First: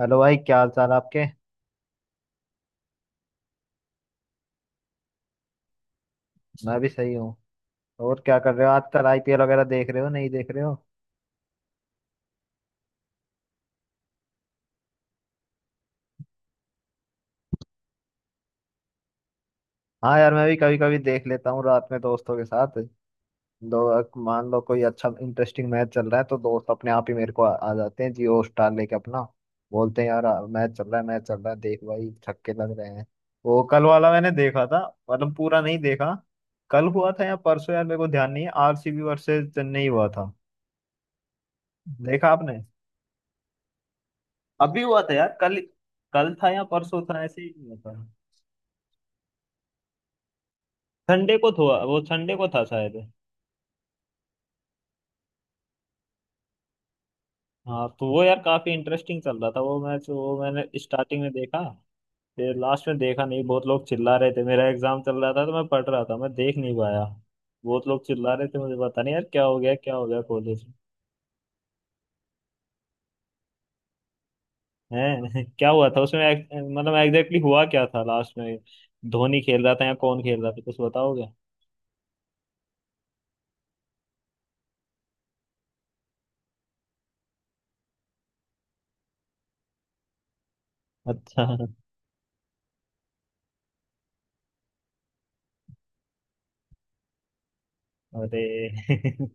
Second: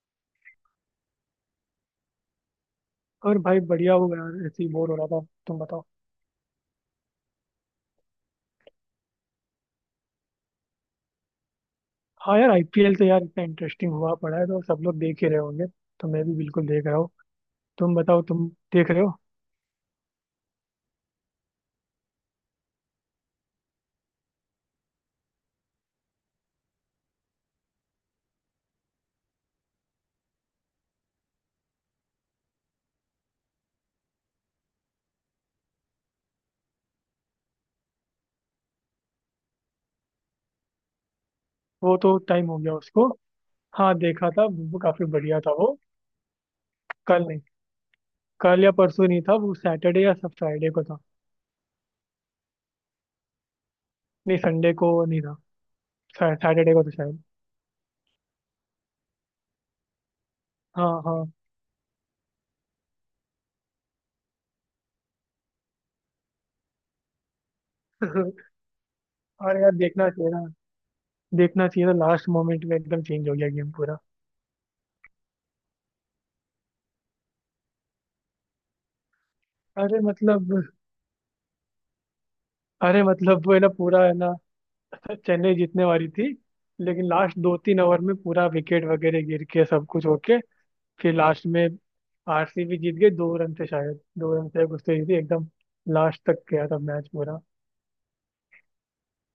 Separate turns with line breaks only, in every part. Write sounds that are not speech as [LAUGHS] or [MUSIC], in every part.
Hello भाई, क्या हाल चाल आपके।
और भाई बढ़िया हो यार। ऐसे ही बोर हो रहा था। तुम बताओ।
मैं भी सही हूँ। और क्या कर रहे हो आजकल, आईपीएल वगैरह देख रहे हो, नहीं देख रहे हो?
हाँ यार, आईपीएल तो यार इतना इंटरेस्टिंग हुआ पड़ा है तो सब लोग देख ही रहे होंगे। तो मैं भी बिल्कुल देख रहा हूँ। तुम बताओ, तुम देख रहे हो?
हाँ यार, मैं भी कभी कभी देख लेता हूँ रात में दोस्तों के साथ। दो, मान लो कोई अच्छा इंटरेस्टिंग मैच चल रहा है तो दोस्त अपने आप ही मेरे को आ जाते हैं जियो स्टार लेके अपना। बोलते हैं यार मैच चल रहा है, मैच चल रहा है, देख भाई छक्के लग रहे हैं। वो कल वाला मैंने देखा था। मतलब पूरा नहीं देखा। कल हुआ था या परसों, यार मेरे को ध्यान नहीं है। आरसीबी वर्सेस चेन्नई हुआ था।
वो तो
देखा
टाइम हो
आपने?
गया उसको। हाँ देखा था, वो
अभी हुआ
काफी
था यार
बढ़िया था
कल।
वो।
कल था या परसों था,
कल नहीं,
ऐसे ही हुआ था।
कल या परसों नहीं था वो, सैटरडे या सब फ्राइडे को था।
संडे को था, वो संडे को था शायद।
नहीं, संडे को नहीं था। सैटरडे को तो शायद।
हाँ तो वो यार काफी इंटरेस्टिंग चल रहा था वो मैच, वो मैंने
हाँ
स्टार्टिंग
हाँ।
में देखा। फिर लास्ट में देखा नहीं, बहुत लोग चिल्ला रहे थे। मेरा एग्जाम चल रहा था तो मैं पढ़ रहा था, मैं देख नहीं पाया। बहुत लोग चिल्ला
[LAUGHS]
रहे थे, मुझे पता नहीं यार
और यार
क्या हो
देखना
गया
चाहिए ना।
कॉलेज
देखना चाहिए था, लास्ट मोमेंट में एकदम चेंज हो गया गेम पूरा।
है। [LAUGHS] क्या हुआ था उसमें मतलब एग्जैक्टली हुआ क्या था लास्ट में? धोनी खेल रहा था या
अरे
कौन खेल रहा
मतलब,
था, कुछ बताओगे?
अरे मतलब वो है ना, पूरा है ना। चेन्नई जीतने वाली थी, लेकिन लास्ट दो तीन ओवर में पूरा विकेट वगैरह गिर के सब कुछ होके, फिर
अच्छा।
लास्ट
[LAUGHS]
में आरसीबी जीत गई दो रन से, शायद दो रन से कुछ, तो जीती एकदम। लास्ट तक गया था मैच पूरा।
अरे [LAUGHS]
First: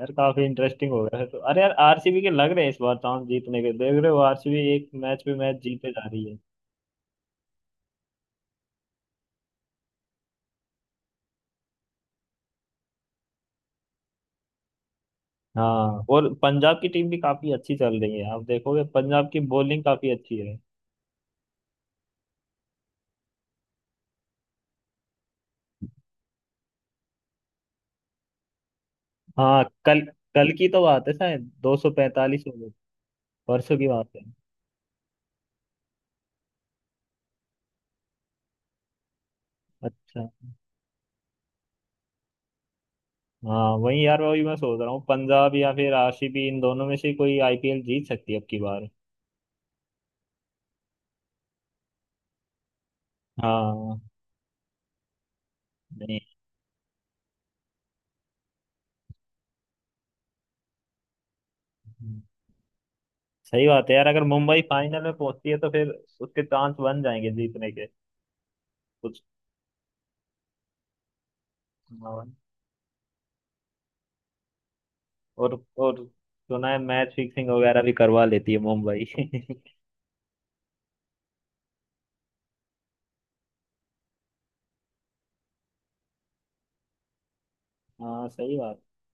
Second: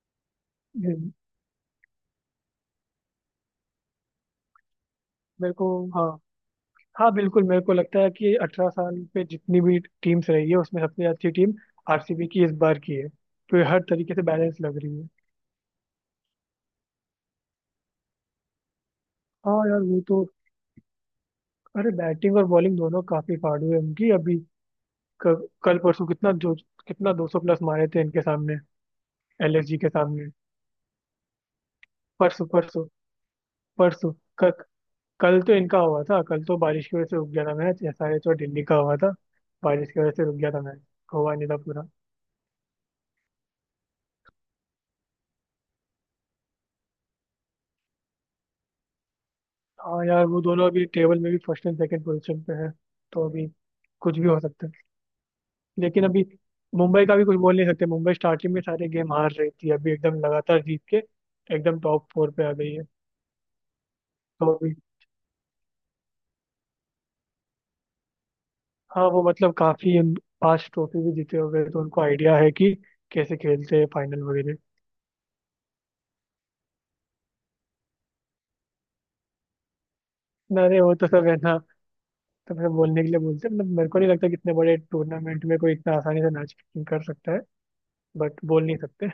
यार काफी इंटरेस्टिंग हो
हम्म,
गया है तो। अरे यार आरसीबी के लग रहे हैं इस बार चांस जीतने के। देख रहे हो, आरसीबी एक मैच पे
मेरे
मैच
को,
जीते जा
हाँ।
रही है।
हाँ बिल्कुल, मेरे को लगता है कि अठारह साल पे जितनी भी टीम्स रही है उसमें सबसे अच्छी टीम आरसीबी की इस बार की है। तो ये हर तरीके से बैलेंस लग रही है।
हाँ, और पंजाब की टीम भी काफी अच्छी चल रही है। आप देखोगे, पंजाब की
हाँ यार
बॉलिंग
वो
काफी
तो,
अच्छी है।
अरे बैटिंग और बॉलिंग दोनों काफी फाड़ू है उनकी अभी। कल परसों कितना जो, कितना दो सौ प्लस मारे थे इनके सामने,
हाँ
एलएसजी के
कल,
सामने।
कल की तो बात है, शायद 245
परसों,
हो गए।
परसों,
परसों की बात
परसों।
है।
क- कल तो इनका हुआ था, कल तो बारिश की वजह से रुक गया था मैच। एसआरएच और दिल्ली का हुआ था, बारिश की वजह से
अच्छा।
रुक गया था मैच, हुआ नहीं था पूरा।
हाँ वही यार, वही मैं सोच रहा हूँ, पंजाब या फिर आरसीबी, इन दोनों में से कोई आईपीएल जीत सकती है अब की बार।
हाँ यार, वो दोनों अभी टेबल में भी फर्स्ट एंड सेकंड पोजीशन पे है। तो अभी
हाँ।
कुछ भी हो सकता है, लेकिन
नहीं,
अभी मुंबई का भी कुछ बोल नहीं सकते। मुंबई स्टार्टिंग में सारे गेम हार रही थी, अभी एकदम लगातार जीत के एकदम टॉप फोर पे आ गई है।
सही बात है यार, अगर
तो
मुंबई
अभी,
फाइनल में पहुंचती है तो फिर उसके चांस बन जाएंगे जीतने के
हाँ
कुछ।
वो मतलब काफी पांच ट्रॉफी भी जीते हो गए तो उनको
हाँ,
आइडिया है कि कैसे खेलते हैं फाइनल वगैरह।
और सुना है मैच फिक्सिंग वगैरह भी करवा लेती है मुंबई। [LAUGHS]
ना अरे, वो तो सब है ना, तो मैं बोलने के लिए बोलते हैं। मतलब मेरे को नहीं लगता कि इतने बड़े टूर्नामेंट में कोई इतना आसानी से मैच कर सकता है।
हाँ
बट
सही
बोल नहीं
बात।
सकते,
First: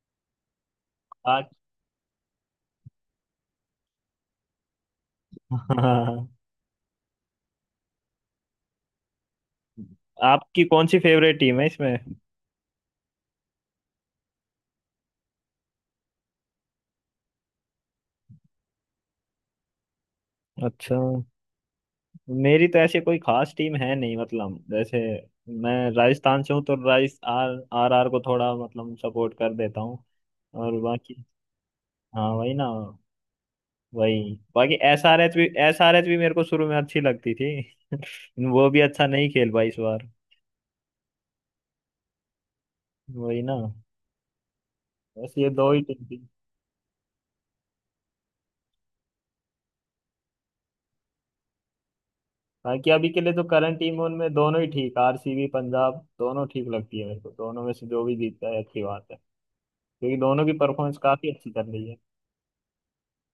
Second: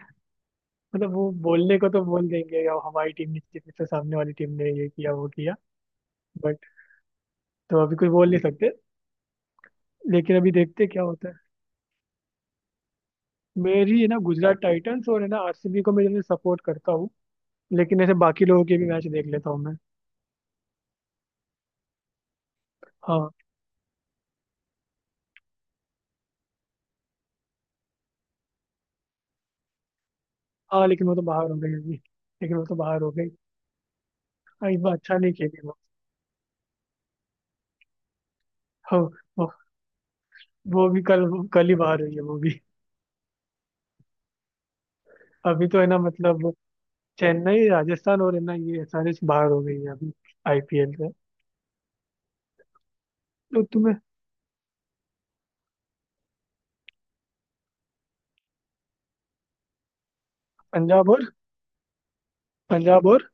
मतलब वो
आज
बोलने को तो बोल देंगे या हमारी टीम ने जीती तो सामने वाली टीम ने ये किया वो किया।
[LAUGHS] हाँ।
बट तो अभी कुछ बोल नहीं सकते, लेकिन अभी
आपकी
देखते
कौन
हैं
सी
क्या होता है।
फेवरेट टीम है इसमें?
मेरी है ना गुजरात टाइटंस, और है ना आरसीबी को मैं सपोर्ट करता हूँ। लेकिन ऐसे बाकी लोगों के भी मैच देख लेता हूँ मैं।
अच्छा, मेरी तो ऐसे कोई
हाँ
खास टीम है नहीं, मतलब जैसे मैं राजस्थान से हूँ तो राइस आर आर आर को थोड़ा मतलब सपोर्ट कर देता हूँ। और
हाँ, लेकिन वो तो
बाकी,
बाहर हो गई अभी,
हाँ वही
लेकिन
ना।
वो तो बाहर हो गई।
वही,
हाँ,
बाकी
इस बार
एस
अच्छा
आर
नहीं
एच भी,
खेली वो।
एस आर एच भी मेरे को शुरू में अच्छी लगती थी। वो भी
हाँ,
अच्छा नहीं खेल
वो
पाई इस बार।
वो भी कल, कल ही बाहर हुई है वो भी।
वही ना, बस ये
अभी
दो ही
तो है ना
टीम थी।
मतलब चेन्नई, राजस्थान और है ना ये एसआरएच बाहर हो गई है अभी आईपीएल से।
बाकी अभी के लिए तो
तो
करंट
तुम्हें,
टीम उनमें दोनों ही ठीक, आरसीबी पंजाब दोनों ठीक लगती है मेरे को। दोनों में से जो भी जीतता है अच्छी बात है क्योंकि दोनों की परफॉर्मेंस
पंजाब और
काफी अच्छी चल रही है।
पंजाब और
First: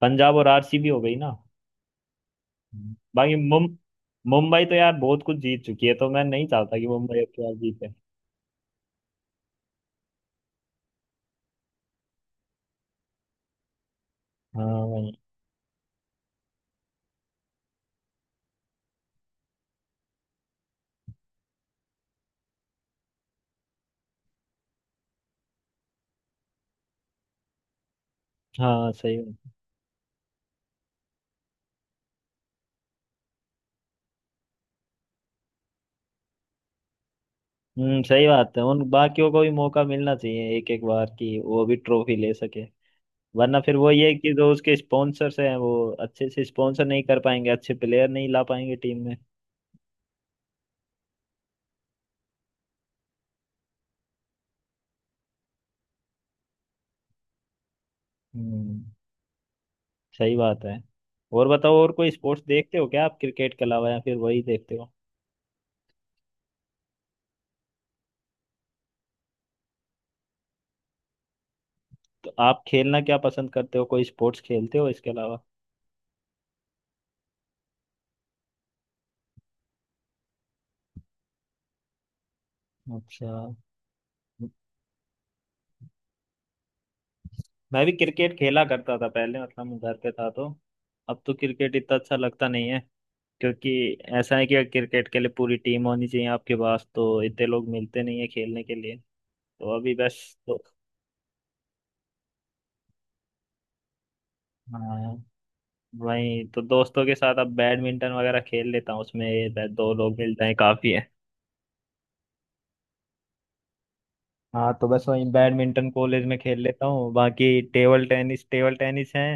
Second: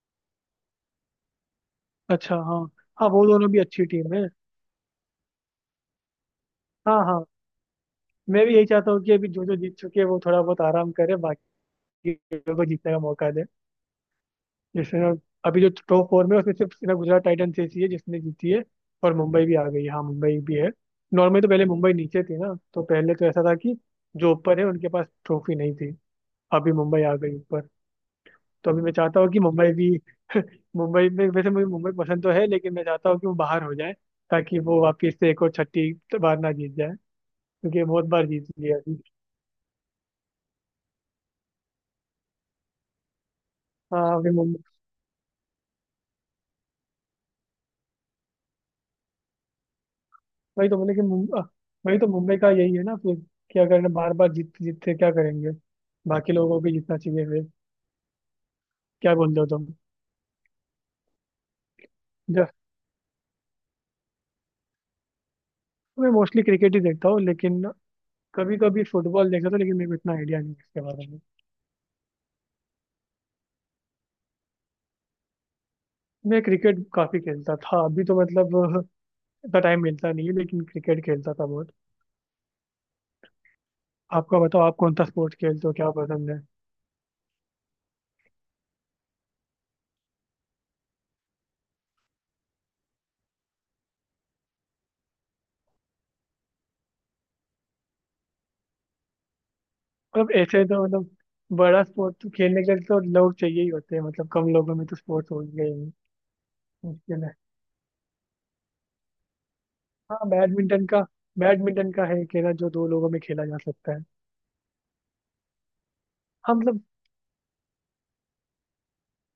पंजाब और आरसीबी हो गई ना।
अच्छा, हाँ हाँ, वो
बाकी
दोनों भी
मुम
अच्छी टीम है।
मुंबई तो यार बहुत कुछ जीत चुकी है तो मैं नहीं चाहता कि
हाँ
मुंबई
हाँ,
अब क्या जीते।
मैं भी यही चाहता हूँ कि अभी जो जो जीत चुके हैं वो थोड़ा बहुत आराम करे, बाकी लोगों को जीतने का मौका दे।
हाँ
जिसमें ना,
वही।
अभी जो टॉप फोर में है, उसमें सिर्फ ना गुजरात टाइटंस ऐसी है जिसने जीती है। और मुंबई भी आ गई है, हाँ मुंबई भी है। नॉर्मली तो पहले मुंबई नीचे थी ना, तो पहले तो ऐसा था कि जो ऊपर है उनके पास ट्रॉफी नहीं थी। अभी मुंबई आ गई ऊपर, तो अभी
हाँ
मैं
सही।
चाहता हूँ कि मुंबई भी [LAUGHS] मुंबई में वैसे मुझे मुंबई पसंद तो है, लेकिन मैं चाहता हूँ कि वो बाहर हो जाए, ताकि वो वापस से एक और छठी बार ना जीत जाए, क्योंकि ये
हम्म,
बहुत
सही
बार जीत
बात है,
लिया
उन
अभी।
बाकियों को भी मौका मिलना चाहिए, एक एक बार की वो भी ट्रॉफी ले सके। वरना फिर वो ये है
हाँ अभी
कि जो
मुंबई,
उसके स्पॉन्सर्स हैं वो अच्छे से स्पॉन्सर नहीं कर पाएंगे, अच्छे प्लेयर नहीं ला पाएंगे टीम में।
वही तो बोले कि वही तो मुंबई का यही है ना फिर, कि अगर बार बार जीत जीतते क्या करेंगे, बाकी लोगों को भी जीतना चाहिए फिर।
हम्म,
क्या बोल रहे हो तुम?
सही बात है। और बताओ, और कोई स्पोर्ट्स
ज-
देखते हो क्या आप क्रिकेट के अलावा, या फिर वही देखते हो?
मैं मोस्टली क्रिकेट ही देखता हूँ, लेकिन कभी कभी फुटबॉल देखता था, लेकिन मेरे को इतना आइडिया नहीं है इसके बारे में।
तो आप खेलना क्या पसंद करते हो, कोई स्पोर्ट्स खेलते हो इसके अलावा?
मैं क्रिकेट काफी खेलता था, अभी तो मतलब इतना टाइम मिलता नहीं है, लेकिन क्रिकेट खेलता था बहुत।
अच्छा,
आपका बताओ, आप कौन सा स्पोर्ट खेलते हो, क्या पसंद है?
मैं भी क्रिकेट खेला करता था पहले, मतलब मैं घर पे था तो। अब तो क्रिकेट इतना अच्छा लगता नहीं है क्योंकि ऐसा है कि क्रिकेट के लिए पूरी टीम होनी चाहिए आपके पास, तो इतने लोग मिलते नहीं है खेलने के लिए। तो अभी बस
मतलब
तो।
ऐसे तो मतलब बड़ा स्पोर्ट खेलने के लिए तो लोग चाहिए ही होते हैं। मतलब कम लोगों में तो
हाँ,
स्पोर्ट्स हो ही गए ही
वही तो, दोस्तों के
मुश्किल है।
साथ अब बैडमिंटन वगैरह खेल लेता हूँ, उसमें बस दो लोग
हाँ
मिल जाए
बैडमिंटन
काफी
का,
है।
बैडमिंटन का है खेला, जो दो लोगों में खेला जा सकता है।
हाँ तो बस वही, बैडमिंटन कॉलेज में
हाँ
खेल
मतलब,
लेता हूँ। बाकी टेबल टेनिस, टेबल टेनिस है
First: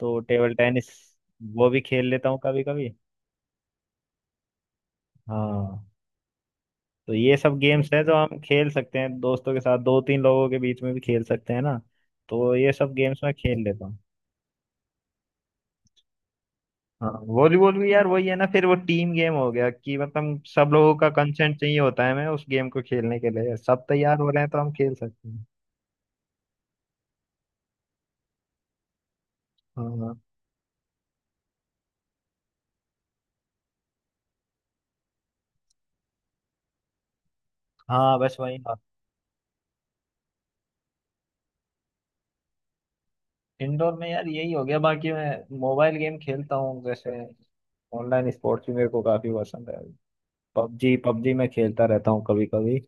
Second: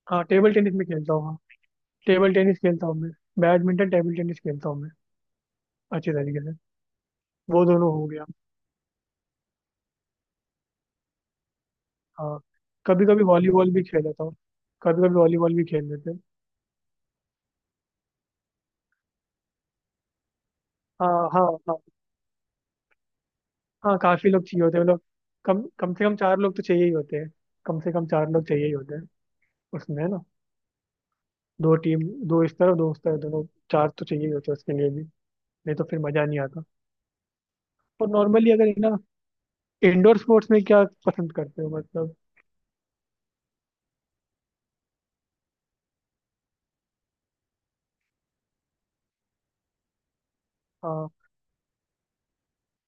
तो।
हाँ टेबल
टेबल
टेनिस में
टेनिस
खेलता हूँ। हाँ
वो भी खेल लेता
टेबल
हूँ
टेनिस
कभी
खेलता
कभी।
हूँ मैं, बैडमिंटन टेबल टेनिस खेलता हूँ मैं
हाँ
अच्छे तरीके से।
तो ये सब
वो दोनों
गेम्स है
हो
जो
गया।
हम खेल सकते हैं दोस्तों के साथ, दो तीन लोगों के बीच में भी खेल सकते हैं ना।
हाँ,
तो ये सब
कभी
गेम्स
कभी
मैं खेल
वॉलीबॉल भी
लेता हूँ।
खेल लेता हूँ, कभी कभी वॉलीबॉल भी खेल लेते हैं।
हाँ वॉलीबॉल भी यार, वही है ना फिर, वो टीम गेम हो गया कि मतलब सब लोगों का
हाँ हाँ
कंसेंट
हाँ,
चाहिए होता है हमें, उस गेम को खेलने के लिए सब
हाँ
तैयार
काफी
हो रहे
लोग
हैं तो
चाहिए
हम
होते हैं
खेल
मतलब,
सकते हैं।
कम कम से कम चार लोग तो चाहिए ही होते हैं, कम से कम चार लोग चाहिए ही होते हैं उसमें, है
हाँ।
ना। दो टीम, दो इस तरफ दो उस तरफ, दोनों चार तो चाहिए ही होते हैं उसके लिए भी, नहीं तो फिर मजा नहीं आता। और
हाँ बस
नॉर्मली
वही।
अगर है ना, इंडोर स्पोर्ट्स में क्या पसंद करते हो मतलब?
इंडोर में यार यही हो गया, बाकी मैं मोबाइल गेम खेलता हूँ। जैसे ऑनलाइन स्पोर्ट्स भी मेरे को काफी पसंद है। पबजी,
हाँ।
पबजी मैं खेलता रहता हूँ कभी कभी।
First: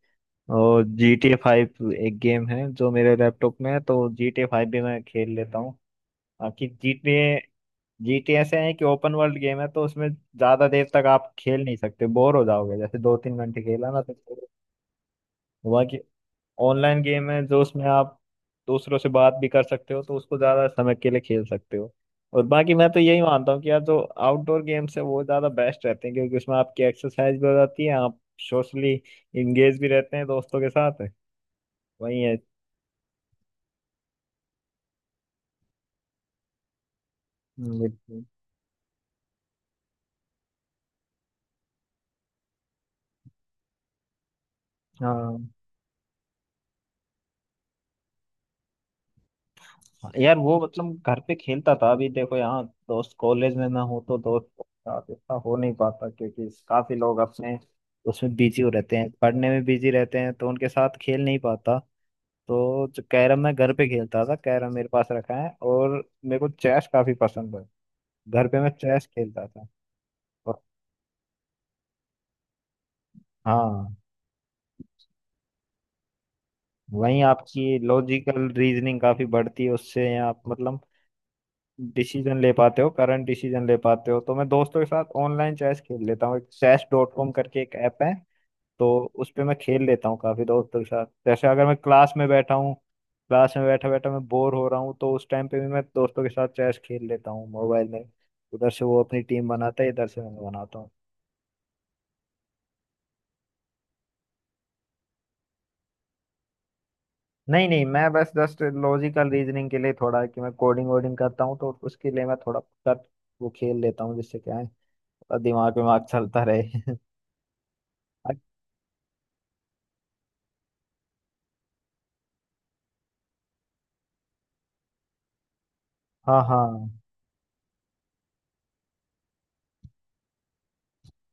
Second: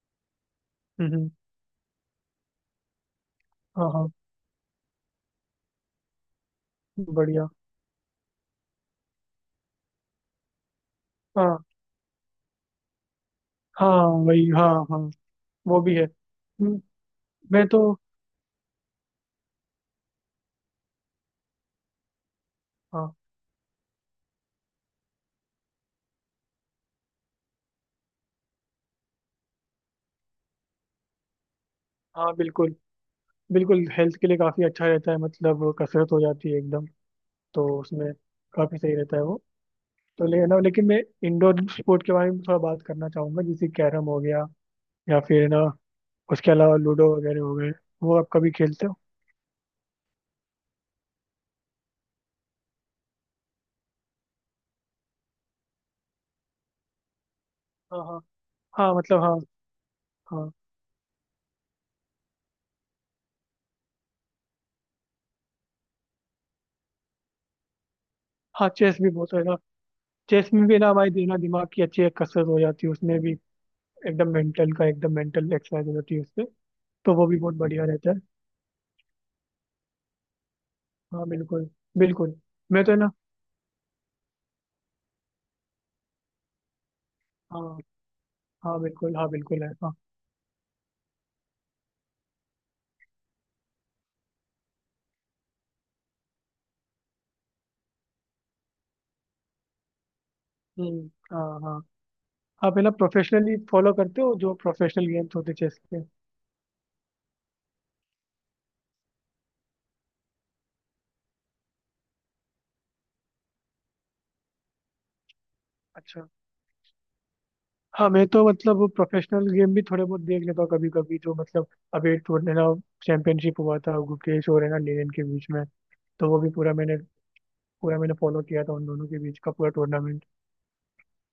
और
हम्म
जी टी
हम्म,
ए फाइव एक गेम है जो मेरे लैपटॉप में है,
हाँ
तो
हाँ
जी टी ए फाइव भी मैं खेल लेता हूँ। बाकी जी टी ए,
बढ़िया।
जी टी ऐसे है कि ओपन वर्ल्ड गेम है तो उसमें ज्यादा देर तक आप खेल
हाँ
नहीं सकते, बोर हो जाओगे, जैसे दो तीन घंटे खेला ना
हाँ
तो।
वही, हाँ हाँ वो भी
बाकी
है।
ऑनलाइन गेम है जो,
मैं
उसमें
तो,
आप दूसरों से बात भी कर सकते हो तो उसको ज्यादा समय के लिए खेल सकते हो। और बाकी मैं तो
हाँ
यही मानता हूँ कि यार जो आउटडोर गेम्स है वो ज्यादा बेस्ट रहते हैं, क्योंकि उसमें आपकी एक्सरसाइज भी हो जाती है, आप सोशली इंगेज भी रहते हैं दोस्तों के साथ। वही
हाँ
है।
बिल्कुल। बिल्कुल, हेल्थ के लिए काफी अच्छा रहता है मतलब, कसरत हो जाती है एकदम। तो उसमें
बिल्कुल।
काफी सही रहता है वो। तो ले ना, लेकिन मैं इंडोर स्पोर्ट के बारे में थोड़ा बात करना चाहूंगा, जैसे कैरम हो गया या
हाँ
फिर ना, उसके अलावा लूडो वगैरह हो गए, वो आप कभी खेलते हो?
यार, वो मतलब घर पे खेलता था, अभी देखो यहाँ दोस्त कॉलेज में ना हो तो दोस्त के साथ इतना हो नहीं पाता, क्योंकि काफी लोग अपने
हाँ हाँ,
उसमें बिजी हो
हाँ
रहते हैं,
मतलब हाँ,
पढ़ने में बिजी रहते हैं, तो
हाँ
उनके साथ खेल नहीं पाता। तो जो कैरम मैं घर पे खेलता था, कैरम मेरे पास रखा है। और मेरे को चेस काफी पसंद है, घर पे
हाँ
मैं
चेस
चेस
भी बहुत है
खेलता
ना।
था।
चेस
और
में भी ना, हमारी देना दिमाग की अच्छी एक कसरत हो जाती है उसमें भी,
हाँ,
एकदम मेंटल का, एकदम मेंटल एक्सरसाइज हो जाती है उससे, तो
वहीं
वो भी बहुत
आपकी
बढ़िया रहता है।
लॉजिकल रीजनिंग काफी बढ़ती है उससे, आप मतलब
हाँ बिल्कुल, बिल्कुल
डिसीजन ले पाते
मैं
हो,
तो है ना,
करंट डिसीजन ले पाते हो। तो मैं दोस्तों के साथ ऑनलाइन चेस खेल लेता हूँ, एक चेस डॉट कॉम करके
हाँ
एक ऐप है
हाँ
तो
बिल्कुल, हाँ
उस पे मैं
बिल्कुल है
खेल
हाँ।
लेता हूँ काफी दोस्तों के साथ। जैसे अगर मैं क्लास में बैठा हूँ, क्लास में बैठा बैठा मैं बोर हो रहा हूँ, तो उस टाइम पे भी मैं दोस्तों के साथ चेस खेल लेता हूँ मोबाइल में। उधर से वो अपनी टीम बनाता है, इधर से मैं बनाता हूँ।
हम्म, हाँ हाँ, आप है ना प्रोफेशनली फॉलो करते हो जो प्रोफेशनल गेम्स होते चेस के?
नहीं नहीं, मैं बस जस्ट लॉजिकल रीजनिंग के लिए, थोड़ा कि मैं कोडिंग वोडिंग करता हूँ तो उसके लिए मैं थोड़ा कर वो खेल लेता हूँ, जिससे क्या है, थोड़ा दिमाग विमाग
अच्छा।
चलता रहे। [LAUGHS]
हाँ मैं तो मतलब, वो प्रोफेशनल गेम भी थोड़े बहुत देख लेता हूँ कभी कभी, जो मतलब अभी एक टूर्नामेंट ना, चैंपियनशिप हुआ था गुकेश और है ना लेनिन के बीच में, तो वो
हाँ
भी पूरा
हाँ
मैंने, पूरा मैंने फॉलो किया था उन दोनों के बीच का पूरा टूर्नामेंट।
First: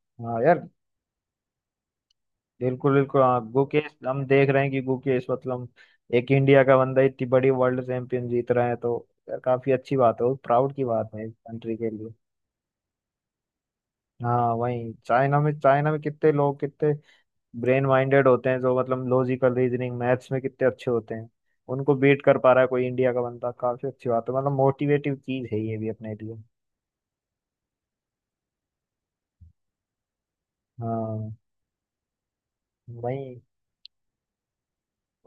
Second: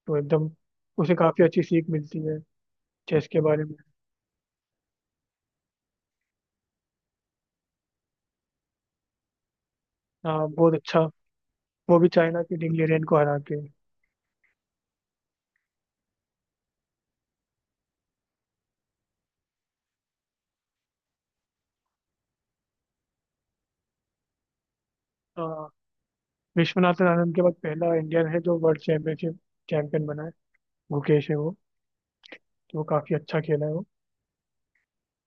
तो
हाँ
एकदम
यार,
उसे काफ़ी अच्छी सीख मिलती है
बिल्कुल बिल्कुल।
चेस
हाँ
के बारे में।
गुकेश, हम देख रहे हैं कि गुकेश मतलब एक इंडिया का बंदा इतनी बड़ी वर्ल्ड चैंपियन जीत रहा है तो यार काफी अच्छी बात है, बहुत
हाँ
प्राउड
बहुत
की
अच्छा,
बात है कंट्री के
वो भी
लिए।
चाइना के डिंग लिरेन को हरा के।
हाँ वही, चाइना में, चाइना में कितने लोग, कितने ब्रेन माइंडेड होते हैं जो, मतलब लॉजिकल रीजनिंग मैथ्स में कितने अच्छे होते हैं, उनको बीट कर पा रहा है कोई इंडिया का बंदा, काफी अच्छी बात है। मतलब मोटिवेटिव चीज है
हाँ,
ये भी अपने लिए।
विश्वनाथन आनंद के बाद पहला इंडियन है जो वर्ल्ड चैंपियनशिप चैंपियन बना है, गुकेश
हाँ
है वो। तो वो काफ़ी अच्छा
वही।
खेला है वो।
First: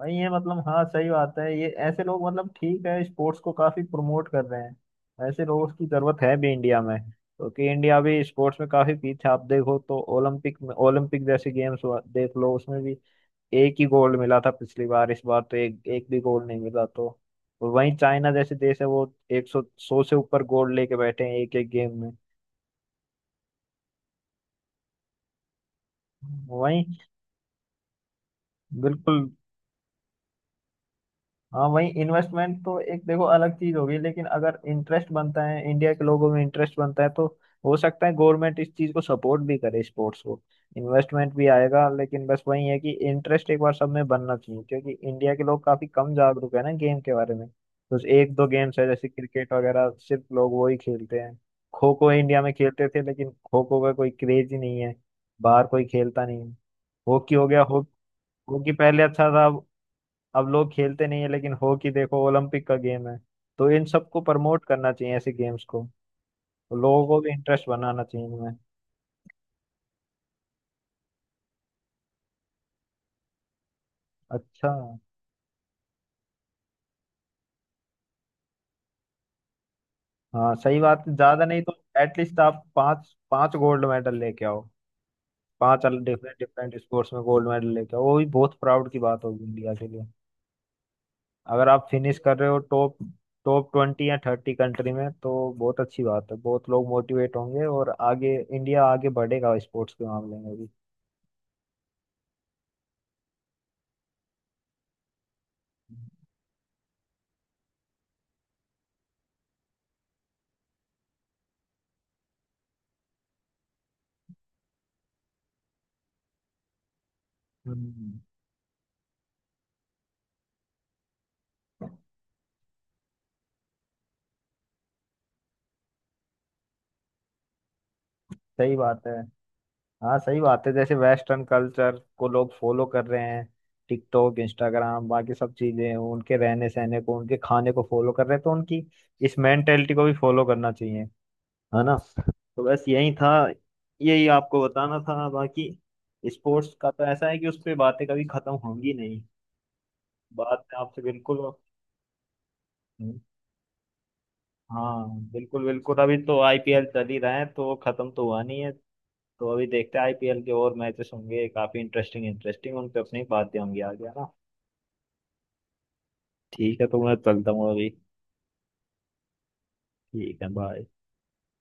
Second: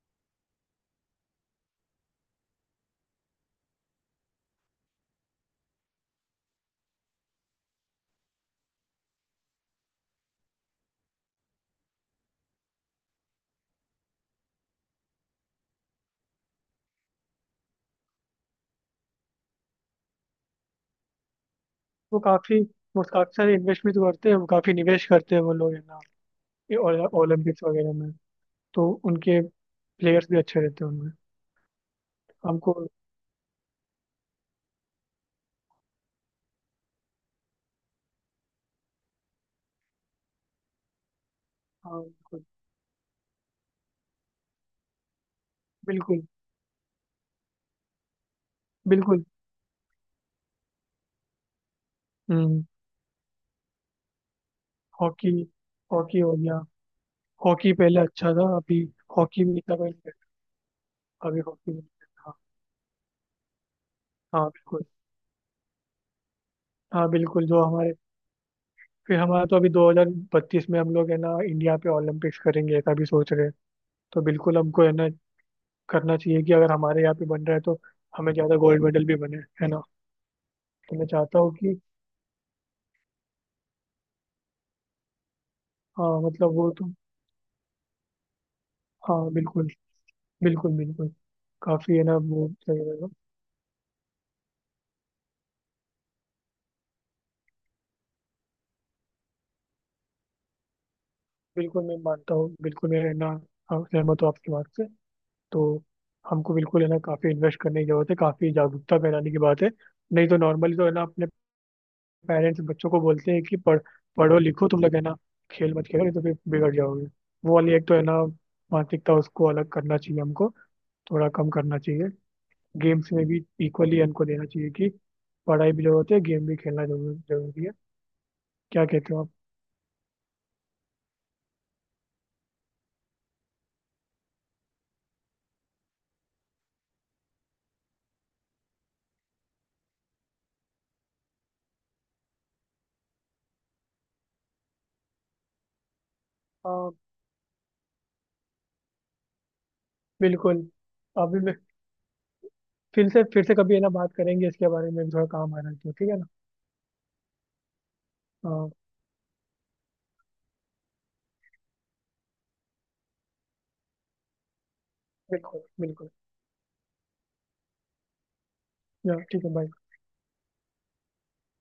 भाई ये मतलब, हाँ सही बात है, ये ऐसे लोग, मतलब ठीक है, स्पोर्ट्स को काफी प्रमोट कर रहे हैं। ऐसे लोगों की जरूरत है भी इंडिया में, क्योंकि इंडिया भी स्पोर्ट्स में काफी पीछे, आप देखो तो ओलंपिक में, ओलंपिक जैसे गेम्स देख लो, उसमें भी एक ही गोल्ड मिला था पिछली बार, इस बार तो एक एक भी गोल्ड नहीं मिला तो। और वहीं चाइना जैसे देश है, वो एक सौ, सौ से ऊपर गोल्ड लेके बैठे हैं एक एक गेम में।
वो काफ़ी, वो काफ़ी सारे इन्वेस्टमेंट करते हैं, वो काफ़ी निवेश करते हैं वो लोग है ना, ये
वहीं
ओलंपिक्स वगैरह में। तो
बिल्कुल।
उनके प्लेयर्स भी अच्छे रहते हैं उनमें।
हाँ वही, इन्वेस्टमेंट
हमको,
तो एक देखो अलग चीज होगी, लेकिन अगर इंटरेस्ट बनता है, इंडिया के लोगों में इंटरेस्ट बनता है तो हो सकता है गवर्नमेंट इस चीज को सपोर्ट भी करे, स्पोर्ट्स को इन्वेस्टमेंट भी आएगा।
हाँ
लेकिन बस
बिल्कुल
वही है कि इंटरेस्ट एक बार सब में बनना चाहिए, क्योंकि इंडिया के लोग काफी कम
बिल्कुल
जागरूक है ना गेम के बारे में। तो एक दो गेम्स है जैसे
बिल्कुल।
क्रिकेट वगैरह सिर्फ लोग वो ही खेलते हैं। खो खो इंडिया में
हम्म,
खेलते थे, लेकिन खो खो का कोई क्रेज ही नहीं है,
हॉकी,
बाहर कोई
हॉकी
खेलता
हो
नहीं है।
गया।
हॉकी हो गया,
हॉकी पहले अच्छा था,
हॉकी
अभी
पहले अच्छा
हॉकी
था,
भी इतना कोई नहीं करता,
अब लोग खेलते नहीं है,
अभी
लेकिन
हॉकी भी नहीं
हॉकी देखो
करता। हाँ
ओलंपिक का गेम है। तो इन सबको
हाँ
प्रमोट
बिल्कुल।
करना चाहिए, ऐसे गेम्स को लोगों
हाँ
को भी
बिल्कुल जो
इंटरेस्ट
हमारे,
बनाना चाहिए इनमें।
फिर हमारा तो अभी 2032 में हम लोग है ना इंडिया पे ओलंपिक्स करेंगे ऐसा भी सोच रहे हैं। तो बिल्कुल
अच्छा।
हमको है ना करना चाहिए कि अगर हमारे यहाँ पे बन रहा है तो हमें ज़्यादा गोल्ड मेडल भी बने, है ना।
हाँ सही
तो
बात
मैं
है,
चाहता
ज्यादा
हूँ
नहीं तो
कि,
एटलीस्ट आप पांच पांच गोल्ड मेडल लेके आओ, पांच
हाँ
डिफरेंट
मतलब वो
डिफरेंट
तो,
स्पोर्ट्स में गोल्ड मेडल लेके आओ, वो भी बहुत प्राउड की बात
हाँ
होगी
बिल्कुल
इंडिया के लिए।
बिल्कुल बिल्कुल,
अगर आप
काफी है ना,
फिनिश कर रहे
वो
हो
सही
टॉप,
रहेगा।
20 या 30 कंट्री में, तो बहुत अच्छी बात है, बहुत लोग मोटिवेट होंगे और आगे इंडिया आगे बढ़ेगा स्पोर्ट्स के मामले में भी।
बिल्कुल मैं मानता हूँ, बिल्कुल मैं है ना, हाँ, सहमत हूँ आपकी बात से। तो हमको बिल्कुल है ना काफी इन्वेस्ट करने की जरूरत है, काफी जागरूकता फैलाने की बात है। नहीं तो नॉर्मली तो है ना, अपने पेरेंट्स बच्चों को बोलते हैं कि पढ़ो लिखो तुम लोग, है ना, खेल मत खेलो नहीं तो फिर बिगड़ जाओगे। वो वाली एक तो है ना
हम्म,
मानसिकता, उसको अलग करना चाहिए हमको, थोड़ा कम करना चाहिए। गेम्स में भी इक्वली हमको देना चाहिए कि पढ़ाई भी जरूरत है, गेम भी खेलना जरूरी है।
सही
क्या
बात है।
कहते हो
हाँ सही बात है, जैसे वेस्टर्न कल्चर को लोग फॉलो कर रहे हैं, टिकटॉक, इंस्टाग्राम, बाकी सब चीजें, उनके रहने सहने को, उनके खाने को फॉलो कर रहे हैं, तो उनकी इस मेंटेलिटी को भी फॉलो करना चाहिए, है ना। तो बस यही था, यही आपको बताना था, बाकी स्पोर्ट्स का
आप?
तो ऐसा है कि उस पर बातें कभी खत्म होंगी नहीं।
बिल्कुल,
बात मैं आपसे बिल्कुल।
अभी मैं फिर से कभी है ना बात करेंगे इसके बारे में
हाँ
भी, थोड़ा काम आ
बिल्कुल
रहा है तो
बिल्कुल,
ठीक
अभी
है ना।
तो आईपीएल चल ही रहा है तो खत्म तो हुआ नहीं
हाँ
है। तो अभी देखते हैं, आईपीएल के और मैचेस होंगे, काफी इंटरेस्टिंग इंटरेस्टिंग उन पे अपनी बातें होंगी आगे, है ना।
बिल्कुल बिल्कुल।
ठीक है तो मैं चलता हूँ अभी।
या, ठीक है बाय।
ठीक है बाय।